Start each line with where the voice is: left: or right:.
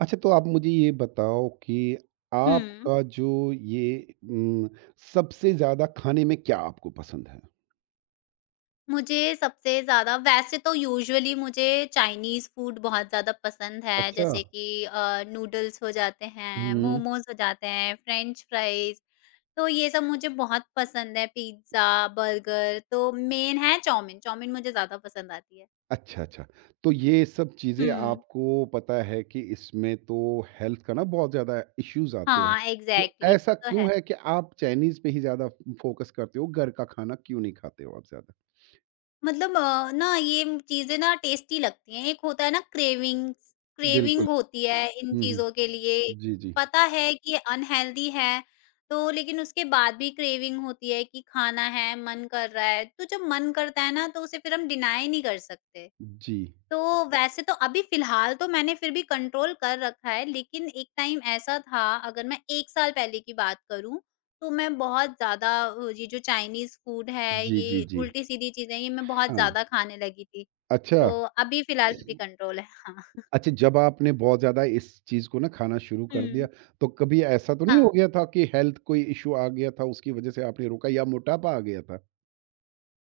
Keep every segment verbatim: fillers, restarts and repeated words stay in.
right: अच्छा, तो आप मुझे ये बताओ कि
left: हुँ।
right: आपका जो ये उम, सबसे ज़्यादा खाने में क्या आपको पसंद है?
left: मुझे सबसे ज़्यादा वैसे तो यूजुअली मुझे चाइनीज़ फूड बहुत ज़्यादा पसंद है,
right: अच्छा।
left: जैसे कि अ, नूडल्स हो जाते हैं,
right: हुँ।
left: मोमोज़ हो जाते हैं, फ्रेंच फ्राइज़, तो ये सब मुझे बहुत पसंद है, पिज़्ज़ा, बर्गर, तो मेन है चाउमीन, चाउमीन मुझे ज़्यादा पसंद आती है।
right: अच्छा, अच्छा। तो ये सब
left: हुँ।
right: चीज़ें आपको पता है कि इसमें तो हेल्थ का ना बहुत ज़्यादा इश्यूज़ आते हैं।
left: हाँ,
right: तो
left: एग्ज़ैक्टली,
right: ऐसा
left: वो तो है।
right: क्यों है कि आप चाइनीज़ पे ही ज़्यादा फ़ोकस करते हो, घर का खाना क्यों नहीं खाते हो आप ज़्यादा?
left: मतलब अ, ना ये चीज़ें ना टेस्टी लगती हैं। एक होता है ना क्रेविंग्स,
right: बिल्कुल।
left: क्रेविंग होती है इन
right: हुँ, हुँ।
left: चीज़ों के लिए।
right: जी, जी।
left: पता है कि ये अनहेल्दी है, तो लेकिन उसके बाद भी क्रेविंग होती है कि खाना है, मन कर रहा है। तो जब मन करता है ना, तो उसे फिर हम डिनाय नहीं कर सकते।
right: जी।
left: तो वैसे तो अभी फिलहाल तो मैंने फिर भी कंट्रोल कर रखा है, लेकिन एक टाइम ऐसा था, अगर मैं एक साल पहले की बात करूँ, तो मैं बहुत ज़्यादा अ, ये जो चाइनीज़ फूड है,
right: जी, जी,
left: ये
right: जी।
left: उल्टी-सीधी चीज़ें हैं, ये मैं बहुत
right: हाँ।
left: ज़्यादा खाने लगी थी।
right: अच्छा।
left: तो अभी फिलहाल फिर भी कंट्रोल है। हाँ।
right: अच्छा, जब आपने बहुत ज़्यादा इस चीज़ को ना खाना शुरू कर दिया,
left: हुँ।
right: तो कभी ऐसा तो नहीं हो
left: हाँ।
right: गया था कि हेल्थ कोई इश्यू आ गया था, उसकी वज़ह से आपने रोका या मोटापा आ गया था?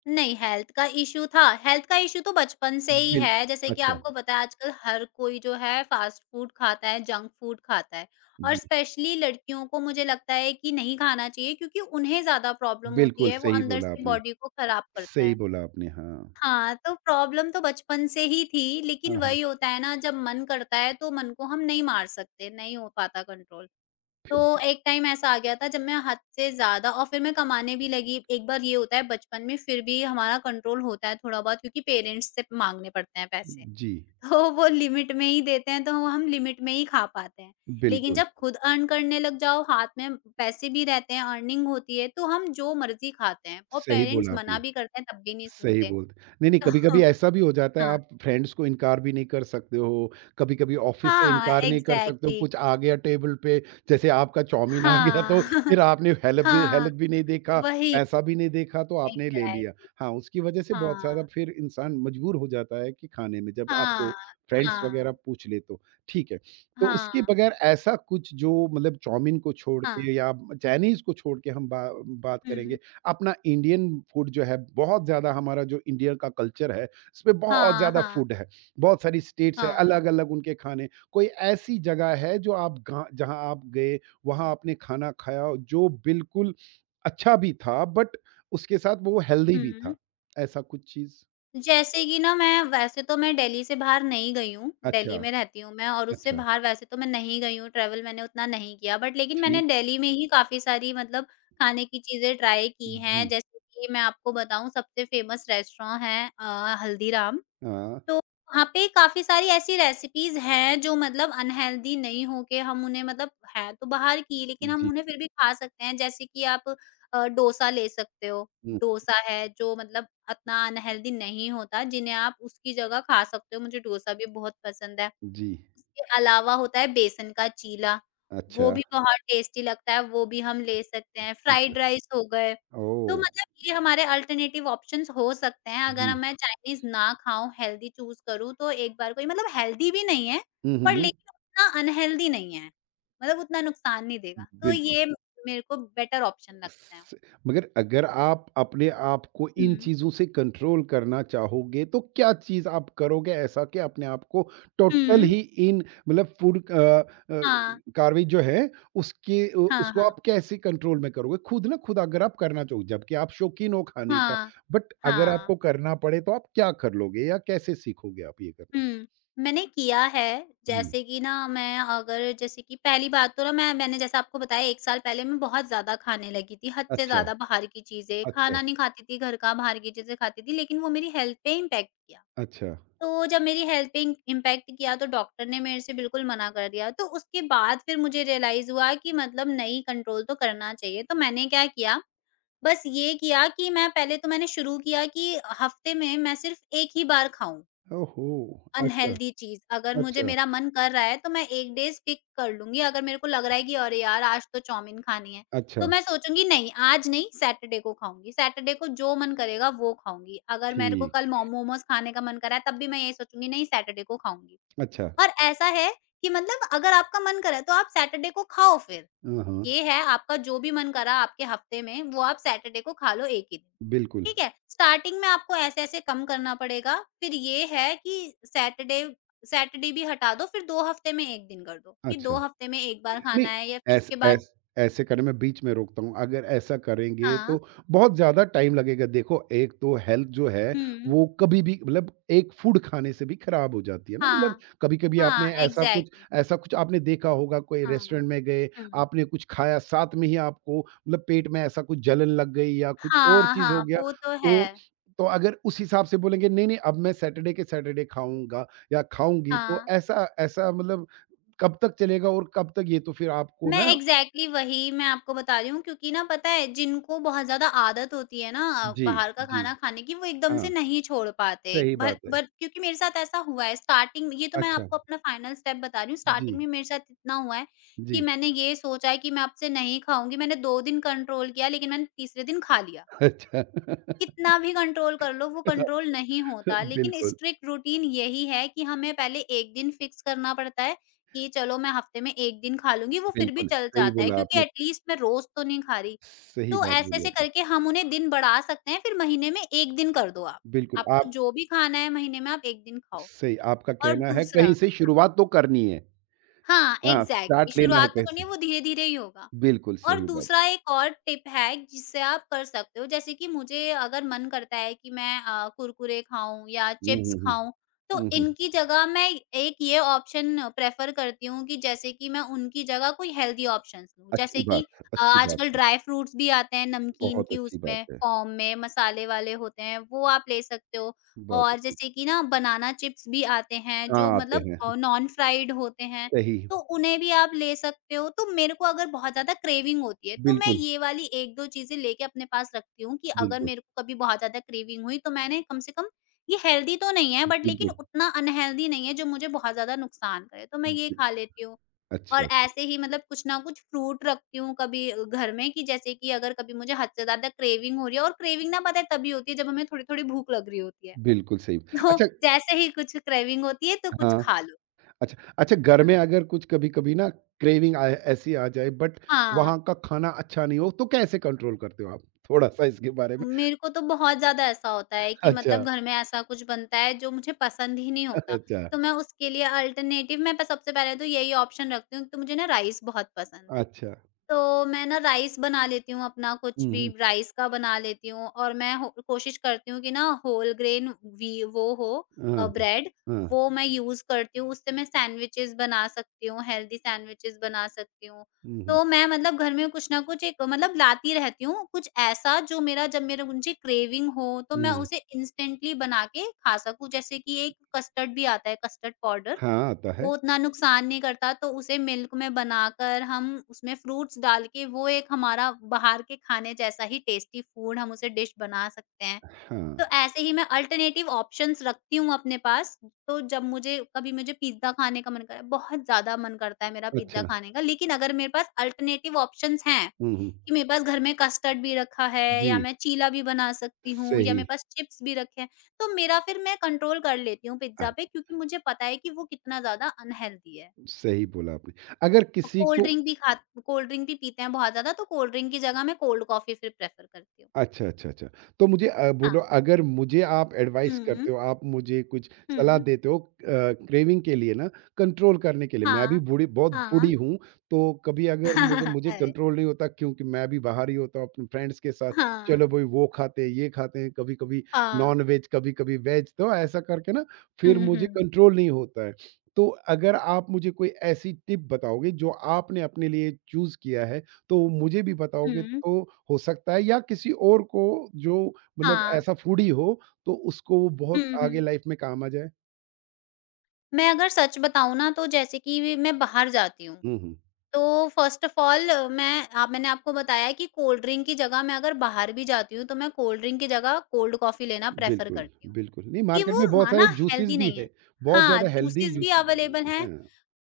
left: नहीं, हेल्थ का इश्यू था। हेल्थ का इश्यू तो बचपन से ही है,
right: बिल्कुल,
left: जैसे कि
right: अच्छा,
left: आपको पता है आजकल हर कोई जो है फ़ास्ट फ़ूड खाता है, जंक फ़ूड खाता है, और
right: जी,
left: स्पेशली लड़कियों को मुझे लगता है कि नहीं खाना चाहिए, क्योंकि उन्हें ज़्यादा प्रॉब्लम होती
right: बिल्कुल
left: है, वो
right: सही
left: अंदर
right: बोला
left: से
right: आपने,
left: बॉडी को ख़राब करता
right: सही
left: है।
right: बोला आपने, हाँ।
left: हाँ, तो प्रॉब्लम तो बचपन से ही थी, लेकिन
right: हाँ, हाँ,
left: वही होता है ना, जब मन करता है तो मन को हम नहीं मार सकते, नहीं हो पाता कंट्रोल।
right: फिर
left: तो एक टाइम ऐसा आ गया था जब मैं हद से ज़्यादा, और फिर मैं कमाने भी लगी। एक बार ये होता है बचपन में फिर भी हमारा कंट्रोल होता है थोड़ा बहुत, क्योंकि पेरेंट्स से माँगने पड़ते हैं पैसे।
right: जी,
left: तो वो लिमिट में ही देते हैं, तो वो हम लिमिट में ही खा पाते हैं। लेकिन
right: बिल्कुल,
left: जब खुद अर्न करने लग जाओ, हाथ में पैसे भी रहते हैं, अर्निंग होती है, तो हम जो मर्ज़ी खाते हैं, और
right: सही
left: पेरेंट्स
right: बोला
left: मना
right: आपने।
left: भी करते हैं तब भी नहीं
right: सही
left: सुनते।
right: बोल नहीं, नहीं,
left: तो
right: कभी-कभी
left: हाँ,
right: ऐसा भी हो जाता है, आप फ्रेंड्स को इनकार भी नहीं कर सकते हो, कभी-कभी ऑफ़िस से
left: हाँ,
right: इनकार नहीं कर सकते हो,
left: एग्ज़ैक्टली।
right: कुछ आ गया टेबल पे, जैसे आपका चाउमीन आ गया
left: हाँ,
right: तो फिर आपने हेल्थ भी
left: हाँ,
right: हेल्थ भी नहीं देखा,
left: वही
right: पैसा भी नहीं देखा तो आपने ले लिया।
left: एग्ज़ैक्टली।
right: हाँ, उसकी वजह से बहुत सारा
left: हाँ।
right: फिर इंसान मजबूर हो जाता है कि खाने में जब आपको
left: हाँ,
right: फ्रेंड्स
left: हाँ,
right: वगैरह पूछ ले तो, ठीक है। तो उसके
left: हाँ,
right: बगैर ऐसा कुछ जो मतलब चाउमीन को छोड़
left: हाँ,
right: के या चाइनीज़ को छोड़ के हम बा बात
left: हुँ,
right: करेंगे, अपना इंडियन फूड जो है बहुत ज़्यादा हमारा जो इंडिया का कल्चर है, इसमें बहुत
left: हाँ,
right: ज़्यादा
left: हाँ,
right: फूड है। बहुत सारी स्टेट्स है,
left: हाँ,
right: अलग-अलग उनके खाने। कोई ऐसी जगह है जो आप गा जहाँ आप गए, वहाँ आपने खाना खाया हो, जो बिल्कुल अच्छा भी था बट उसके साथ वो हेल्दी भी
left: हुँ।
right: था, ऐसा कुछ चीज़?
left: जैसे कि ना, मैं वैसे तो मैं दिल्ली से बाहर नहीं गई हूँ,
right: अच्छा,
left: दिल्ली में रहती हूँ मैं, और उससे
right: अच्छा,
left: बाहर वैसे तो मैं नहीं गई हूँ, ट्रैवल मैंने उतना नहीं किया, बट लेकिन मैंने
right: ठीक।
left: दिल्ली में ही काफ़ी सारी मतलब खाने की चीज़ें ट्राई की हैं।
right: जी।
left: जैसे कि मैं आपको बताऊँ, सबसे फ़ेमस रेस्टोरेंट है अ, हल्दीराम।
right: हाँ,
left: तो वहाँ पे काफ़ी सारी ऐसी रेसिपीज़ हैं जो मतलब अनहेल्दी नहीं, हो के हम उन्हें मतलब है तो बाहर की, लेकिन हम
right: जी।
left: उन्हें फिर भी खा सकते हैं। जैसे कि आप अ, डोसा ले सकते हो।
right: हुँ,
left: डोसा है जो मतलब इतना अनहेल्दी नहीं होता, जिन्हें आप उसकी जगह खा सकते हो। मुझे डोसा भी बहुत पसंद है।
right: जी।
left: उसके अलावा होता है बेसन का चीला,
right: अच्छा,
left: वो भी बहुत टेस्टी लगता है, वो भी हम ले सकते हैं,
right: अच्छा।
left: फ्राइड राइस हो गए। तो
right: ओह!
left: मतलब ये हमारे अल्टरनेटिव ऑप्शंस हो सकते हैं, अगर
right: जी।
left: मैं चाइनीज़ ना खाऊँ, हेल्दी चूज़ करूँ, तो एक बार कोई मतलब हेल्दी भी नहीं है,
right: हुँ, हुँ,
left: पर
right: हुँ।
left: लेकिन उतना अनहेल्दी नहीं है, मतलब उतना नुकसान नहीं देगा। तो
right: बिल्कुल।
left: ये मेरे को बेटर ऑप्शन लगता है।
right: स- मगर अगर आप अपने आप को इन
left: हुँ,
right: चीजों से कंट्रोल करना चाहोगे तो क्या चीज आप करोगे ऐसा कि अपने आप को टोटल
left: हुँ।
right: ही इन मतलब फूड अ, अ,
left: हाँ,
right: कार्रवाई जो है उसके उ-
left: हाँ,
right: उसको
left: हाँ,
right: आप कैसे कंट्रोल में करोगे खुद ना खुद अगर आप करना चाहो जबकि आप शौकीन हो खाने का
left: हाँ,
right: बट अगर आपको
left: हाँ।
right: करना पड़े तो आप क्या कर लोगे या कैसे सीखोगे आप ये करना
left: हुँ, मैंने किया है।
right: हम्म,
left: जैसे कि ना, मैं अगर जैसे कि पहली बात तो ना, मैं मैंने जैसा आपको बताया एक साल पहले मैं बहुत ज़्यादा खाने लगी थी, हद से
right: अच्छा
left: ज़्यादा बाहर की चीज़ें,
right: अच्छा
left: खाना नहीं खाती थी घर का, बाहर की चीज़ें खाती थी, लेकिन वो मेरी हेल्थ पे इम्पैक्ट किया।
right: अच्छा
left: तो जब मेरी हेल्थ पे इं इम्पैक्ट किया, तो डॉक्टर ने मेरे से बिल्कुल मना कर दिया, तो उसके बाद फिर मुझे रियलाइज़ हुआ कि मतलब नहीं, कंट्रोल तो करना चाहिए, तो मैंने क्या किया, बस ये किया कि मैं पहले तो मैंने शुरू किया कि हफ्ते में मैं सिर्फ़ एक ही बार खाऊँ।
right: ओहो अच्छा
left: अनहेल्दी चीज़, अगर मुझे
right: अच्छा
left: मेरा मन कर रहा है तो मैं एक डे स्टिक कर लूँगी, अगर मेरे को लग रहा है कि अरे यार! आज तो चाउमीन खानी है, तो
right: अच्छा
left: मैं सोचूँगी नहीं, आज नहीं, सैटरडे को खाऊँगी, सैटरडे को जो मन करेगा वो खाऊँगी। अगर मेरे को कल मो
right: ठीक
left: मोमोज़ खाने का मन करा है, तब भी मैं यही सोचूँगी नहीं, सैटरडे को खाऊँगी।
right: अच्छा
left: और ऐसा है कि मतलब अगर आपका मन करे तो आप सैटरडे को खाओ फिर।
right: हाँ
left: ये है, आपका जो भी मन करा आपके हफ्ते में वो आप सैटरडे को खा लो एक ही दिन।
right: बिल्कुल,
left: ठीक है? स्टार्टिंग में आपको ऐसे-ऐसे कम करना पड़ेगा। फिर ये है कि सैटरडे सैटरडे भी हटा दो, फिर दो हफ्ते में एक दिन कर दो, कि
right: अच्छा।
left: दो हफ्ते में एक बार
right: नहीं,
left: खाना है, या फिर
right: ऐस
left: उसके बाद।
right: ऐस ऐसे करने मैं बीच में रोकता हूँ, अगर ऐसा करेंगे
left: हाँ।
right: तो बहुत ज़्यादा टाइम लगेगा। देखो, एक तो हेल्थ जो है,
left: हुँ।
right: वो कभी भी मतलब एक फूड खाने से भी खराब हो जाती है ना, मतलब
left: हाँ।
right: कभी-कभी आपने
left: हाँ,
right: ऐसा कुछ
left: एग्ज़ैक्टली।
right: ऐसा कुछ आपने देखा होगा, कोई
left: हाँ।
right: रेस्टोरेंट में गए,
left: हुँ।
right: आपने कुछ खाया, साथ में ही आपको मतलब पेट में ऐसा कुछ जलन लग गई या कुछ और
left: हाँ,
right: चीज़ हो
left: हाँ,
right: गया,
left: वो तो
right: तो
left: है।
right: तो अगर उस हिसाब से बोलेंगे, "नहीं, नहीं, अब मैं सैटरडे के सैटरडे खाऊँगा या खाऊँगी," तो
left: हाँ।
right: ऐसा ऐसा मतलब कब तक चलेगा और कब तक ये तो फिर आपको
left: मैं
right: ना
left: एग्ज़ैक्टली वही मैं आपको बता रही हूँ, क्योंकि ना पता है जिनको बहुत ज़्यादा आदत होती है ना
right: जी,
left: बाहर का
right: जी।
left: खाना खाने की, वो एकदम से
right: हाँ,
left: नहीं छोड़ पाते।
right: सही
left: भर
right: बात है।
left: भर क्योंकि मेरे साथ ऐसा हुआ है स्टार्टिंग, ये तो मैं
right: अच्छा,
left: आपको अपना फाइनल स्टेप बता रही हूँ, स्टार्टिंग
right: जी,
left: में मेरे साथ इतना हुआ है कि
right: जी।
left: मैंने ये सोचा है कि मैं अब से नहीं खाऊँगी। मैंने दो दिन कंट्रोल किया, लेकिन मैंने तीसरे दिन खा लिया।
right: अच्छा।
left: कितना भी कंट्रोल कर लो वो कंट्रोल नहीं होता, लेकिन
right: बिल्कुल,
left: स्ट्रिक्ट रूटीन यही है कि हमें पहले एक दिन फिक्स करना पड़ता है कि चलो, मैं हफ्ते में एक दिन खा लूंगी, वो फिर भी
right: बिल्कुल,
left: चल
right: सही
left: जाता है,
right: बोला
left: क्योंकि
right: आपने।
left: एटलीस्ट मैं रोज तो नहीं खा रही।
right: सही
left: तो
right: बात
left: ऐसे
right: बोली
left: ऐसे
right: आपने।
left: करके हम उन्हें दिन बढ़ा सकते हैं, फिर महीने में एक दिन कर दो, आप
right: बिल्कुल,
left: आपको
right: आप
left: जो भी खाना है महीने में आप एक दिन खाओ।
right: सही आपका
left: और
right: कहना है कहीं
left: दूसरा।
right: से शुरुआत तो करनी है।
left: हाँ,
right: हाँ,
left: एग्ज़ैक्टली,
right: स्टार्ट लेना है
left: शुरुआत तो करनी
right: कैसे?
left: है, वो धीरे-धीरे ही होगा।
right: बिल्कुल
left: और
right: सही बात।
left: दूसरा एक और टिप है जिससे आप कर सकते हो, जैसे कि मुझे अगर मन करता है कि मैं अ, कुरकुरे खाऊँ या
right: हुँ,
left: चिप्स
right: हुँ, हुँ।
left: खाऊँ, तो
right: हुँ, हुँ।
left: इनकी जगह मैं एक ये ऑप्शन प्रेफ़र करती हूँ कि जैसे कि मैं उनकी जगह कोई हेल्दी ऑप्शंस लूँ।
right: अच्छी
left: जैसे
right: बात
left: कि
right: है,
left: अ,
right: अच्छी बात
left: आजकल
right: है।
left: ड्राई फ्रूट्स भी आते हैं नमकीन
right: बहुत
left: की
right: अच्छी बात
left: उसमें
right: है,
left: फ़ॉर्म में, मसाले वाले होते हैं, वो आप ले सकते हो।
right: बहुत
left: और
right: अच्छी।
left: जैसे कि ना बनाना चिप्स भी आते हैं जो
right: हाँ, आते
left: मतलब
right: हैं।
left: अ, नॉन फ्राइड होते हैं,
right: सही,
left: तो उन्हें भी आप ले सकते हो। तो मेरे को अगर बहुत ज़्यादा क्रेविंग होती है, तो मैं
right: बिल्कुल,
left: ये वाली एक दो चीज़ें लेके अपने पास रखती हूँ, कि अगर
right: बिल्कुल,
left: मेरे को कभी बहुत ज़्यादा क्रेविंग हुई तो मैंने कम से कम, ये हेल्दी तो नहीं है, बट लेकिन
right: बिल्कुल।
left: उतना अनहेल्दी नहीं है जो मुझे बहुत ज़्यादा नुकसान करे, तो मैं ये खा लेती हूँ। और
right: अच्छा, अच्छा।
left: ऐसे ही मतलब कुछ ना कुछ फ्रूट रखती हूँ कभी अ, घर में, कि जैसे कि अगर कभी मुझे हद से ज़्यादा क्रेविंग हो रही है, और क्रेविंग ना पता है तभी होती है जब हमें थोड़ी-थोड़ी भूख लग रही होती है।
right: बिल्कुल सही।
left: तो
right: अच्छा
left: जैसे ही कुछ क्रेविंग होती है तो कुछ
right: हाँ,
left: खा लो।
right: अच्छा अच्छा घर
left: हुँ।
right: में अगर कुछ कभी-कभी ना क्रेविंग आए ऐसी आ जाए बट
left: हाँ।
right: वहाँ का खाना अच्छा नहीं हो तो कैसे कंट्रोल करते हो आप? थोड़ा-सा इसके बारे में
left: मेरे को तो बहुत ज़्यादा ऐसा होता है कि मतलब
right: अच्छा,
left: घर में ऐसा कुछ बनता है जो मुझे पसंद ही नहीं होता,
right: अच्छा,
left: तो मैं उसके लिए अल्टरनेटिव, मैं प सबसे पहले तो यही ऑप्शन रखती हूँ, एक तो मुझे ना राइस बहुत पसंद है।
right: अच्छा।
left: तो मैं ना राइस बना लेती हूँ, अपना कुछ
right: हुँ,
left: भी
right: हुँ।
left: राइस का बना लेती हूँ, और मैं हो- कोशिश करती हूँ कि ना होल ग्रेन वी वो हो
right: हाँ,
left: ब्रेड,
right: हाँ।
left: वो मैं यूज करती हूँ, उससे मैं सैंडविचेस बना सकती हूँ, हेल्दी सैंडविचेस बना सकती हूँ।
right: हुँ, हुँ,
left: तो मैं मतलब घर में कुछ ना कुछ एक मतलब लाती रहती हूँ, कुछ ऐसा जो मेरा जब मेरा मुझे क्रेविंग हो तो मैं
right: हुँ।
left: उसे इंस्टेंटली बना के खा सकूँ, जैसे कि एक कस्टर्ड भी आता है, कस्टर्ड पाउडर,
right: हाँ, आता है।
left: वो उतना नुकसान नहीं करता, तो उसे मिल्क में बनाकर हम उसमें फ्रूट्स डाल के वो एक हमारा बाहर के खाने जैसा ही टेस्टी फूड, हम उसे डिश बना सकते हैं।
right: हाँ,
left: तो ऐसे ही मैं अल्टरनेटिव ऑप्शंस रखती हूँ अपने पास। तो जब मुझे कभी मुझे पिज़्ज़ा खाने का मन करे, बहुत ज़्यादा मन करता है मेरा
right: अच्छा।
left: पिज़्ज़ा खाने का, लेकिन अगर मेरे पास अल्टरनेटिव ऑप्शंस हैं
right: हुँ, हुँ।
left: कि मेरे पास घर में कस्टर्ड भी रखा है,
right: जी,
left: या मैं चीला भी बना सकती हूँ, या
right: सही।
left: मेरे पास चिप्स भी रखे हैं, तो मेरा फिर मैं कंट्रोल कर लेती हूँ
right: अ,
left: पिज़्ज़ा पे, क्योंकि मुझे पता है कि वो कितना ज़्यादा अनहेल्दी है।
right: सही बोला आपने। अगर
left: और
right: किसी
left: कोल्ड
right: को
left: ड्रिंक भी खा कोल्ड ड्रिंक भी पीते हैं बहुत ज़्यादा, तो कोल्ड ड्रिंक की जगह मैं कोल्ड कॉफ़ी फिर प्रेफ़र करती हूँ।
right: अच्छा, अच्छा, अच्छा। तो मुझे अ, बोलो
left: हाँ।
right: अगर मुझे आप एडवाइस
left: हुँ,
right: करते हो, आप मुझे कुछ सलाह
left: हुँ,
right: देते हो अ, क्रेविंग के लिए ना कंट्रोल करने के लिए, मैं भी
left: हाँ,
right: बूढ़ी बहुत बूढ़ी
left: हाँ।
right: हूँ, तो कभी अगर मुझे मुझे
left: अरे!
right: कंट्रोल नहीं होता क्योंकि मैं भी बाहर ही होता हूँ अपने फ्रेंड्स के साथ, चलो
left: हाँ,
right: भई वो खाते हैं, ये खाते हैं, कभी-कभी
left: हाँ।
right: नॉन-वेज, कभी-कभी वेज, कभी कभी वेज, तो ऐसा करके ना फिर
left: हुँ,
right: मुझे
left: हुँ,
right: कंट्रोल नहीं होता है। तो अगर आप मुझे कोई ऐसी टिप बताओगे जो आपने अपने लिए चूज़ किया है तो मुझे भी बताओगे
left: हुँ,
right: तो हो सकता है या किसी और को जो मतलब
left: हाँ।
right: ऐसा फूडी हो, तो उसको वो
left: हुँ,
right: बहुत
left: हुँ।
right: आगे लाइफ में काम आ जाए।
left: मैं अगर सच बताऊँ ना तो जैसे कि मैं बाहर जाती हूँ
right: हुँ, हुँ।
left: तो फर्स्ट ऑफ ऑल मैं आप मैंने आपको बताया कि कोल्ड ड्रिंक की जगह मैं अगर बाहर भी जाती हूँ, तो मैं कोल्ड ड्रिंक की जगह कोल्ड कॉफ़ी लेना प्रेफ़र
right: बिल्कुल,
left: करती हूँ,
right: बिल्कुल। नहीं
left: कि
right: मार्केट
left: वो
right: में बहुत सारे
left: माना
right: जूसेस
left: हेल्दी
right: भी
left: नहीं
right: है,
left: है।
right: बहुत
left: हाँ,
right: ज़्यादा हेल्दी
left: जूसेस भी
right: जूस
left: अवेलेबल हैं,
right: हैं,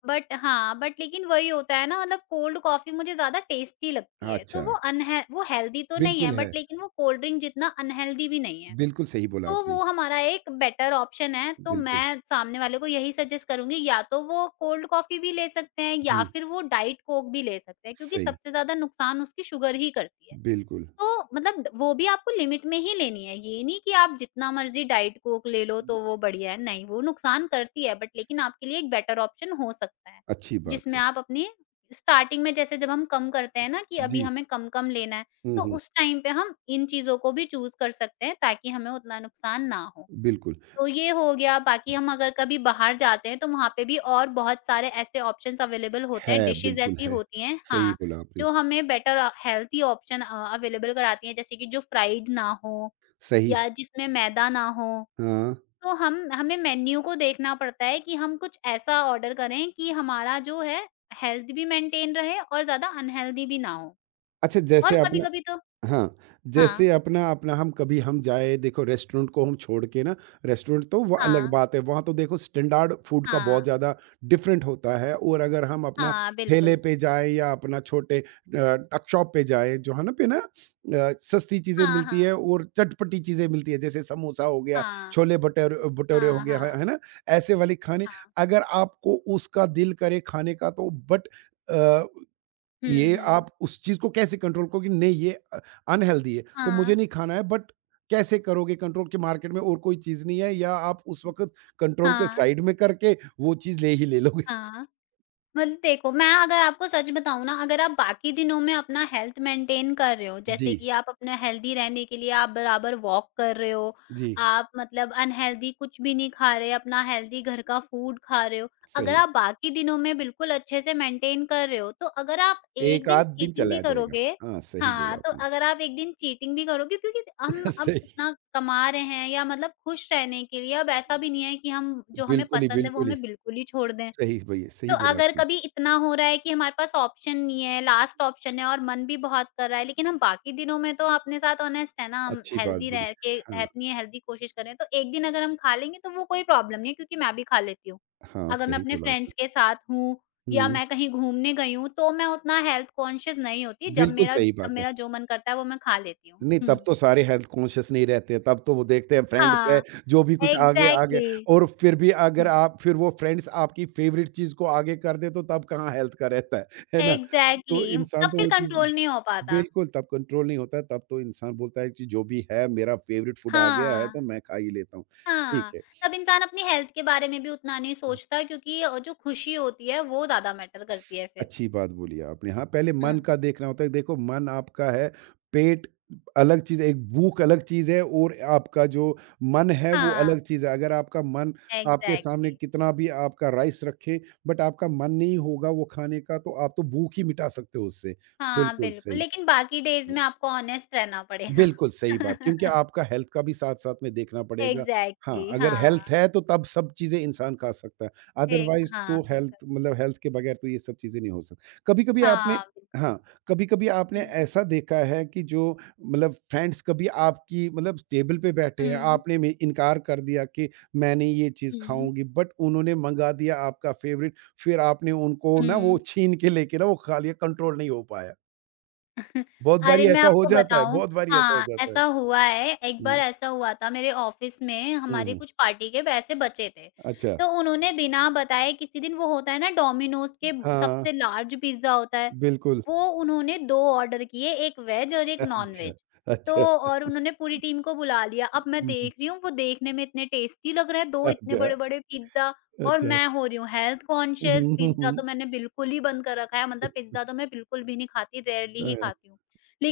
left: बट हाँ, बट लेकिन वही होता है ना मतलब कोल्ड कॉफ़ी मुझे ज़्यादा टेस्टी लगती
right: हाँ,
left: है, तो
right: अच्छा।
left: वो अनहे वो हेल्दी तो नहीं है
right: बिल्कुल है।
left: बट लेकिन वो कोल्ड ड्रिंक जितना अनहेल्दी भी नहीं है।
right: बिल्कुल सही बोला
left: तो
right: आपने।
left: वो हमारा एक बेटर ऑप्शन है, तो
right: बिल्कुल,
left: मैं सामने वाले को यही सजेस्ट करूँगी या तो वो कोल्ड कॉफ़ी भी ले सकते हैं या
right: जी,
left: फिर वो डाइट कोक भी ले सकते हैं क्योंकि
right: सही,
left: सबसे ज़्यादा नुकसान उसकी शुगर ही करती है।
right: बिल्कुल।
left: तो मतलब वो भी आपको लिमिट में ही लेनी है। ये नहीं कि आप जितना मर्ज़ी डाइट कोक ले लो तो वो बढ़िया है, नहीं वो नुकसान करती है बट लेकिन आपके लिए एक बेटर ऑप्शन हो सकता है।
right: अच्छी बात
left: जिसमें
right: है।
left: आप अपनी स्टार्टिंग में जैसे जब हम कम करते हैं ना कि अभी
right: जी,
left: हमें कम-कम लेना है,
right: हुँ,
left: तो
right: हुँ,
left: उस टाइम पे हम इन चीज़ों को भी चूज़ कर सकते हैं ताकि हमें उतना नुकसान ना हो।
right: बिल्कुल।
left: तो ये हो गया, बाकी हम अगर कभी बाहर जाते हैं तो वहाँ पे भी और बहुत सारे ऐसे ऑप्शंस अवेलेबल होते
right: है,
left: हैं, डिशेज़
right: बिल्कुल
left: ऐसी
right: है।
left: होती हैं
right: सही
left: हाँ,
right: बोला आपने,
left: जो हमें better uh, healthy option uh, available कराती हैं जैसे कि जो फ्राइड ना हो
right: सही।
left: या जिसमें मैदा ना हो।
right: हाँ,
left: तो हम हमें मेन्यू को देखना पड़ता है कि हम कुछ ऐसा ऑर्डर करें कि हमारा जो है हेल्थ भी मेंटेन रहे और ज़्यादा अनहेल्दी भी ना हो।
right: अच्छा
left: और
right: जैसे आपने
left: कभी-कभी तो
right: हाँ,
left: हाँ,
right: जैसे अपना अपना हम कभी हम जाए देखो रेस्टोरेंट को हम छोड़ के ना रेस्टोरेंट तो वो अलग
left: हाँ,
right: बात है, वहाँ तो देखो स्टैंडर्ड फूड का
left: हाँ,
right: बहुत ज़्यादा डिफरेंट होता है और अगर हम अपना
left: हाँ,
right: ठेले
left: बिल्कुल।
right: पे जाएँ या अपना छोटे अ, टक शॉप पे जाएँ, जो है ना पे ना अ, सस्ती चीज़ें
left: हाँ,
right: मिलती
left: हाँ,
right: है और चटपटी चीज़ें मिलती है, जैसे समोसा हो गया,
left: हाँ,
right: छोले भटेर भटूरे हो
left: हाँ,
right: गया,
left: हाँ,
right: है है ना? ऐसे वाले खाने
left: हाँ।
right: अगर आपको उसका दिल करे खाने का तो बट अ
left: हुँ,
right: ये
left: हुँ।
right: आप उस चीज़ को कैसे कंट्रोल करोगे नहीं ये अ, अनहेल्दी है, तो
left: हाँ,
right: मुझे नहीं खाना है बट कैसे करोगे कंट्रोल कि मार्केट में और कोई चीज़ नहीं है या आप उस वक़्त कंट्रोल को
left: हाँ,
right: साइड में करके वो चीज़ ले ही ले लोगे।
left: हाँ। मतलब देखो, मैं अगर आपको सच बताऊँ ना, अगर आप बाकी दिनों में अपना हेल्थ मेंटेन कर रहे हो,
right: जी,
left: जैसे कि आप अपना हेल्दी रहने के लिए आप बराबर वॉक कर रहे हो,
right: जी,
left: आप मतलब अनहेल्दी कुछ भी नहीं खा रहे, अपना हेल्दी घर का फूड खा रहे हो। अगर
right: सही।
left: आप बाकी दिनों में बिल्कुल अच्छे से मेंटेन कर रहे हो, तो अगर आप एक
right: एक
left: दिन
right: आध दिन
left: चीटिंग
right: चला
left: भी
right: जाएगा।
left: करोगे
right: हाँ, सही
left: हाँ,
right: बोला
left: तो
right: आपने।
left: अगर आप एक दिन चीटिंग भी करोगे क्योंकि हम अब
right: सही,
left: इतना कमा रहे हैं या मतलब खुश रहने के लिए अब ऐसा भी नहीं है कि हम जो हमें
right: बिल्कुल ही,
left: पसंद है, वो
right: बिल्कुल ही।
left: हमें बिल्कुल ही छोड़ दें।
right: सही भई सही
left: तो
right: बोला
left: अगर
right: आपने।
left: कभी इतना हो रहा है कि हमारे पास ऑप्शन नहीं है, लास्ट ऑप्शन है और मन भी बहुत कर रहा है, लेकिन हम बाकी दिनों में तो अपने साथ ऑनेस्ट है ना, हम
right: अच्छी बात
left: हेल्दी
right: बोली।
left: रह के है
right: हाँ,
left: इतनी हेल्दी कोशिश कर रहे हैं, तो एक दिन अगर हम खा लेंगे तो वो कोई प्रॉब्लम नहीं है क्योंकि मैं भी खा लेती हूँ।
right: हाँ,
left: अगर मैं
right: सही
left: अपने
right: बोला आपने।
left: फ्रेंड्स के साथ हूँ या
right: हुँ,
left: मैं कहीं घूमने गई हूँ, तो मैं उतना हेल्थ कॉन्शियस नहीं होती, जब
right: बिल्कुल
left: मेरा
right: सही
left: जब
right: बात है।
left: मेरा जो मन करता है वो मैं खा लेती हूँ।
right: नहीं, तब तो सारे हेल्थ कॉन्शियस नहीं रहते हैं, तब तो वो देखते हैं फ्रेंड्स है,
left: हाँ,
right: जो भी कुछ आगे आगे
left: एग्ज़ैक्टली।
right: और फिर भी अगर
left: हुँ,
right: आप फिर वो फ्रेंड्स आपकी फ़ेवरेट चीज़ को आगे कर दें, तो तब कहाँ हेल्थ का रहता है, है ना? तो
left: एग्ज़ैक्टली
right: इंसान
left: तब
right: तो
left: फिर
right: वो चीज़
left: कंट्रोल नहीं हो पाता।
right: बिल्कुल, तब कंट्रोल नहीं होता है, तब तो इंसान बोलता है कि जो भी है मेरा फ़ेवरेट फूड आ गया है, तो
left: हाँ।
right: मैं खा ही लेता हूँ। ठीक
left: हाँ,
right: है।
left: तब इंसान अपनी हेल्थ के बारे में भी उतना नहीं सोचता क्योंकि अ, जो खुशी होती है वो ज़्यादा मैटर करती
right: स-
left: है फिर।
right: अच्छी बात बोली आपने हाँ पहले
left: हाँ।
right: मन का देखना होता है देखो मन आपका है पेट अलग चीज है, एक भूख अलग चीज है और आपका जो मन है वो
left: हाँ,
right: अलग चीज है अगर आपका मन आपके सामने
left: एग्ज़ैक्टली।
right: कितना भी आपका राइस रखे बट आपका मन नहीं होगा वो खाने का तो आप तो भूख ही मिटा सकते हो उससे
left: हाँ,
right: बिल्कुल
left: बिल्कुल
right: सही
left: लेकिन बाकी डेज़ में आपको ऑनेस्ट रहना पड़ेगा।
right: बिल्कुल सही बात, क्योंकि आपका हेल्थ का भी साथ-साथ में देखना पड़ेगा। हाँ,
left: एग्ज़ैक्टली
right: अगर
left: हाँ,
right: हेल्थ है तो तब सब चीज़ें इंसान खा सकता है,
left: एक
right: अदरवाइज़
left: हाँ,
right: तो हेल्थ
left: बिल्कुल।
right: मतलब हेल्थ के बगैर तो ये सब चीज़ें नहीं हो सकती। कभी-कभी आपने
left: हाँ, बिल्कुल।
right: हाँ, कभी-कभी आपने
left: हुँ।
right: ऐसा देखा है कि जो मतलब फ्रेंड्स कभी आपकी मतलब टेबल पे बैठे हैं,
left: हुँ,
right: आपने में इनकार कर दिया कि मैं नहीं ये चीज़
left: हुँ,
right: खाऊँगी, बट उन्होंने मँगा दिया आपका फ़ेवरेट, फिर आपने उनको ना वो
left: हुँ।
right: छीन के लेके ना वो खा लिया, कंट्रोल नहीं हो पाया। बहुत बारी
left: अरे, मैं
right: ऐसा हो
left: आपको
right: जाता है
left: बताऊँ
right: बहुत बारी ऐसा हो
left: हाँ,
right: जाता है।
left: ऐसा हुआ है, एक बार
right: हुँ,
left: ऐसा हुआ था मेरे ऑफ़िस में
right: हुँ,
left: हमारे
right: हुँ।
left: कुछ पार्टी के पैसे बचे थे,
right: अच्छा,
left: तो उन्होंने बिना बताए किसी दिन वो होता है ना डोमिनोज़ के
right: हाँ,
left: सबसे लार्ज पिज़्ज़ा होता है,
right: बिल्कुल।
left: वो उन्होंने दो ऑर्डर किए, एक वेज और एक
right: अच्छा,
left: नॉन-वेज। तो
right: अच्छा।
left: और उन्होंने पूरी टीम को बुला लिया, अब मैं
right: हुँ, हुँ।
left: देख रही हूँ वो देखने में इतने टेस्टी लग रहे हैं, दो इतने
right: अच्छा,
left: बड़े-बड़े पिज़्ज़ा और
right: अच्छा।
left: मैं हो रही हूँ health
right: hmm,
left: conscious,
right: hmm, hmm,
left: pizza
right: hmm.
left: तो मैंने बिल्कुल ही बंद कर रखा है, मतलब पिज़्ज़ा तो मैं बिल्कुल भी नहीं खाती, रेयरली ही खाती हूँ।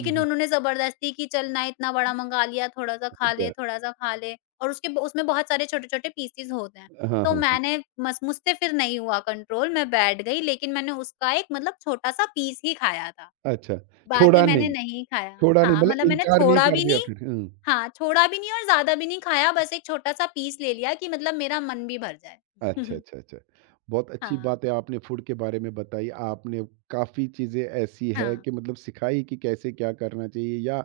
right: हुँ, हुँ।
left: उन्होंने ज़बरदस्ती कि चल ना इतना बड़ा मँगा लिया, थोड़ा-सा खा ले,
right: अच्छा,
left: थोड़ा-सा खा ले और उसके ब उसमें बहुत सारे छोटे-छोटे पीसेज़ होते हैं।
right: हाँ,
left: तो
right: हाँ, हाँ।
left: मैंने मस मुझसे फिर नहीं हुआ कंट्रोल, मैं बैठ गई लेकिन मैंने उसका एक मतलब छोटा-सा पीस ही खाया था,
right: अच्छा,
left: बाकी
right: छोड़ा
left: मैंने
right: नहीं
left: नहीं खाया।
right: छोड़ा नहीं
left: हाँ,
right: मतलब
left: मतलब मैंने
right: इनकार नहीं
left: छोड़ा
right: कर
left: भी
right: दिया
left: नहीं
right: फिर। हुँ।
left: हाँ, छोड़ा भी नहीं और ज़्यादा भी नहीं खाया, बस एक छोटा-सा पीस ले लिया कि मतलब मेरा मन भी भर जाए।
right: अच्छा, अच्छा, अच्छा। बहुत अच्छी
left: हाँ।
right: बात है आपने फूड के बारे में बताई। आपने काफ़ी चीज़ें ऐसी है
left: हाँ,
right: कि मतलब सिखाई कि कैसे क्या करना चाहिए या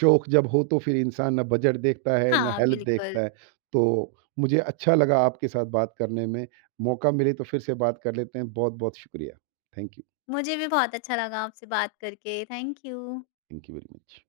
right: शौक जब हो तो फिर इंसान ना बजट देखता है, ना
left: हाँ,
right: हेल्थ
left: बिल्कुल।
right: देखता है। तो मुझे अच्छा लगा आपके साथ बात करने में। मौका मिले तो फिर से बात कर लेते हैं। बहुत-बहुत शुक्रिया। Thank you.
left: मुझे भी बहुत अच्छा लगा आपसे बात करके। Thank you.
right: Thank you very much.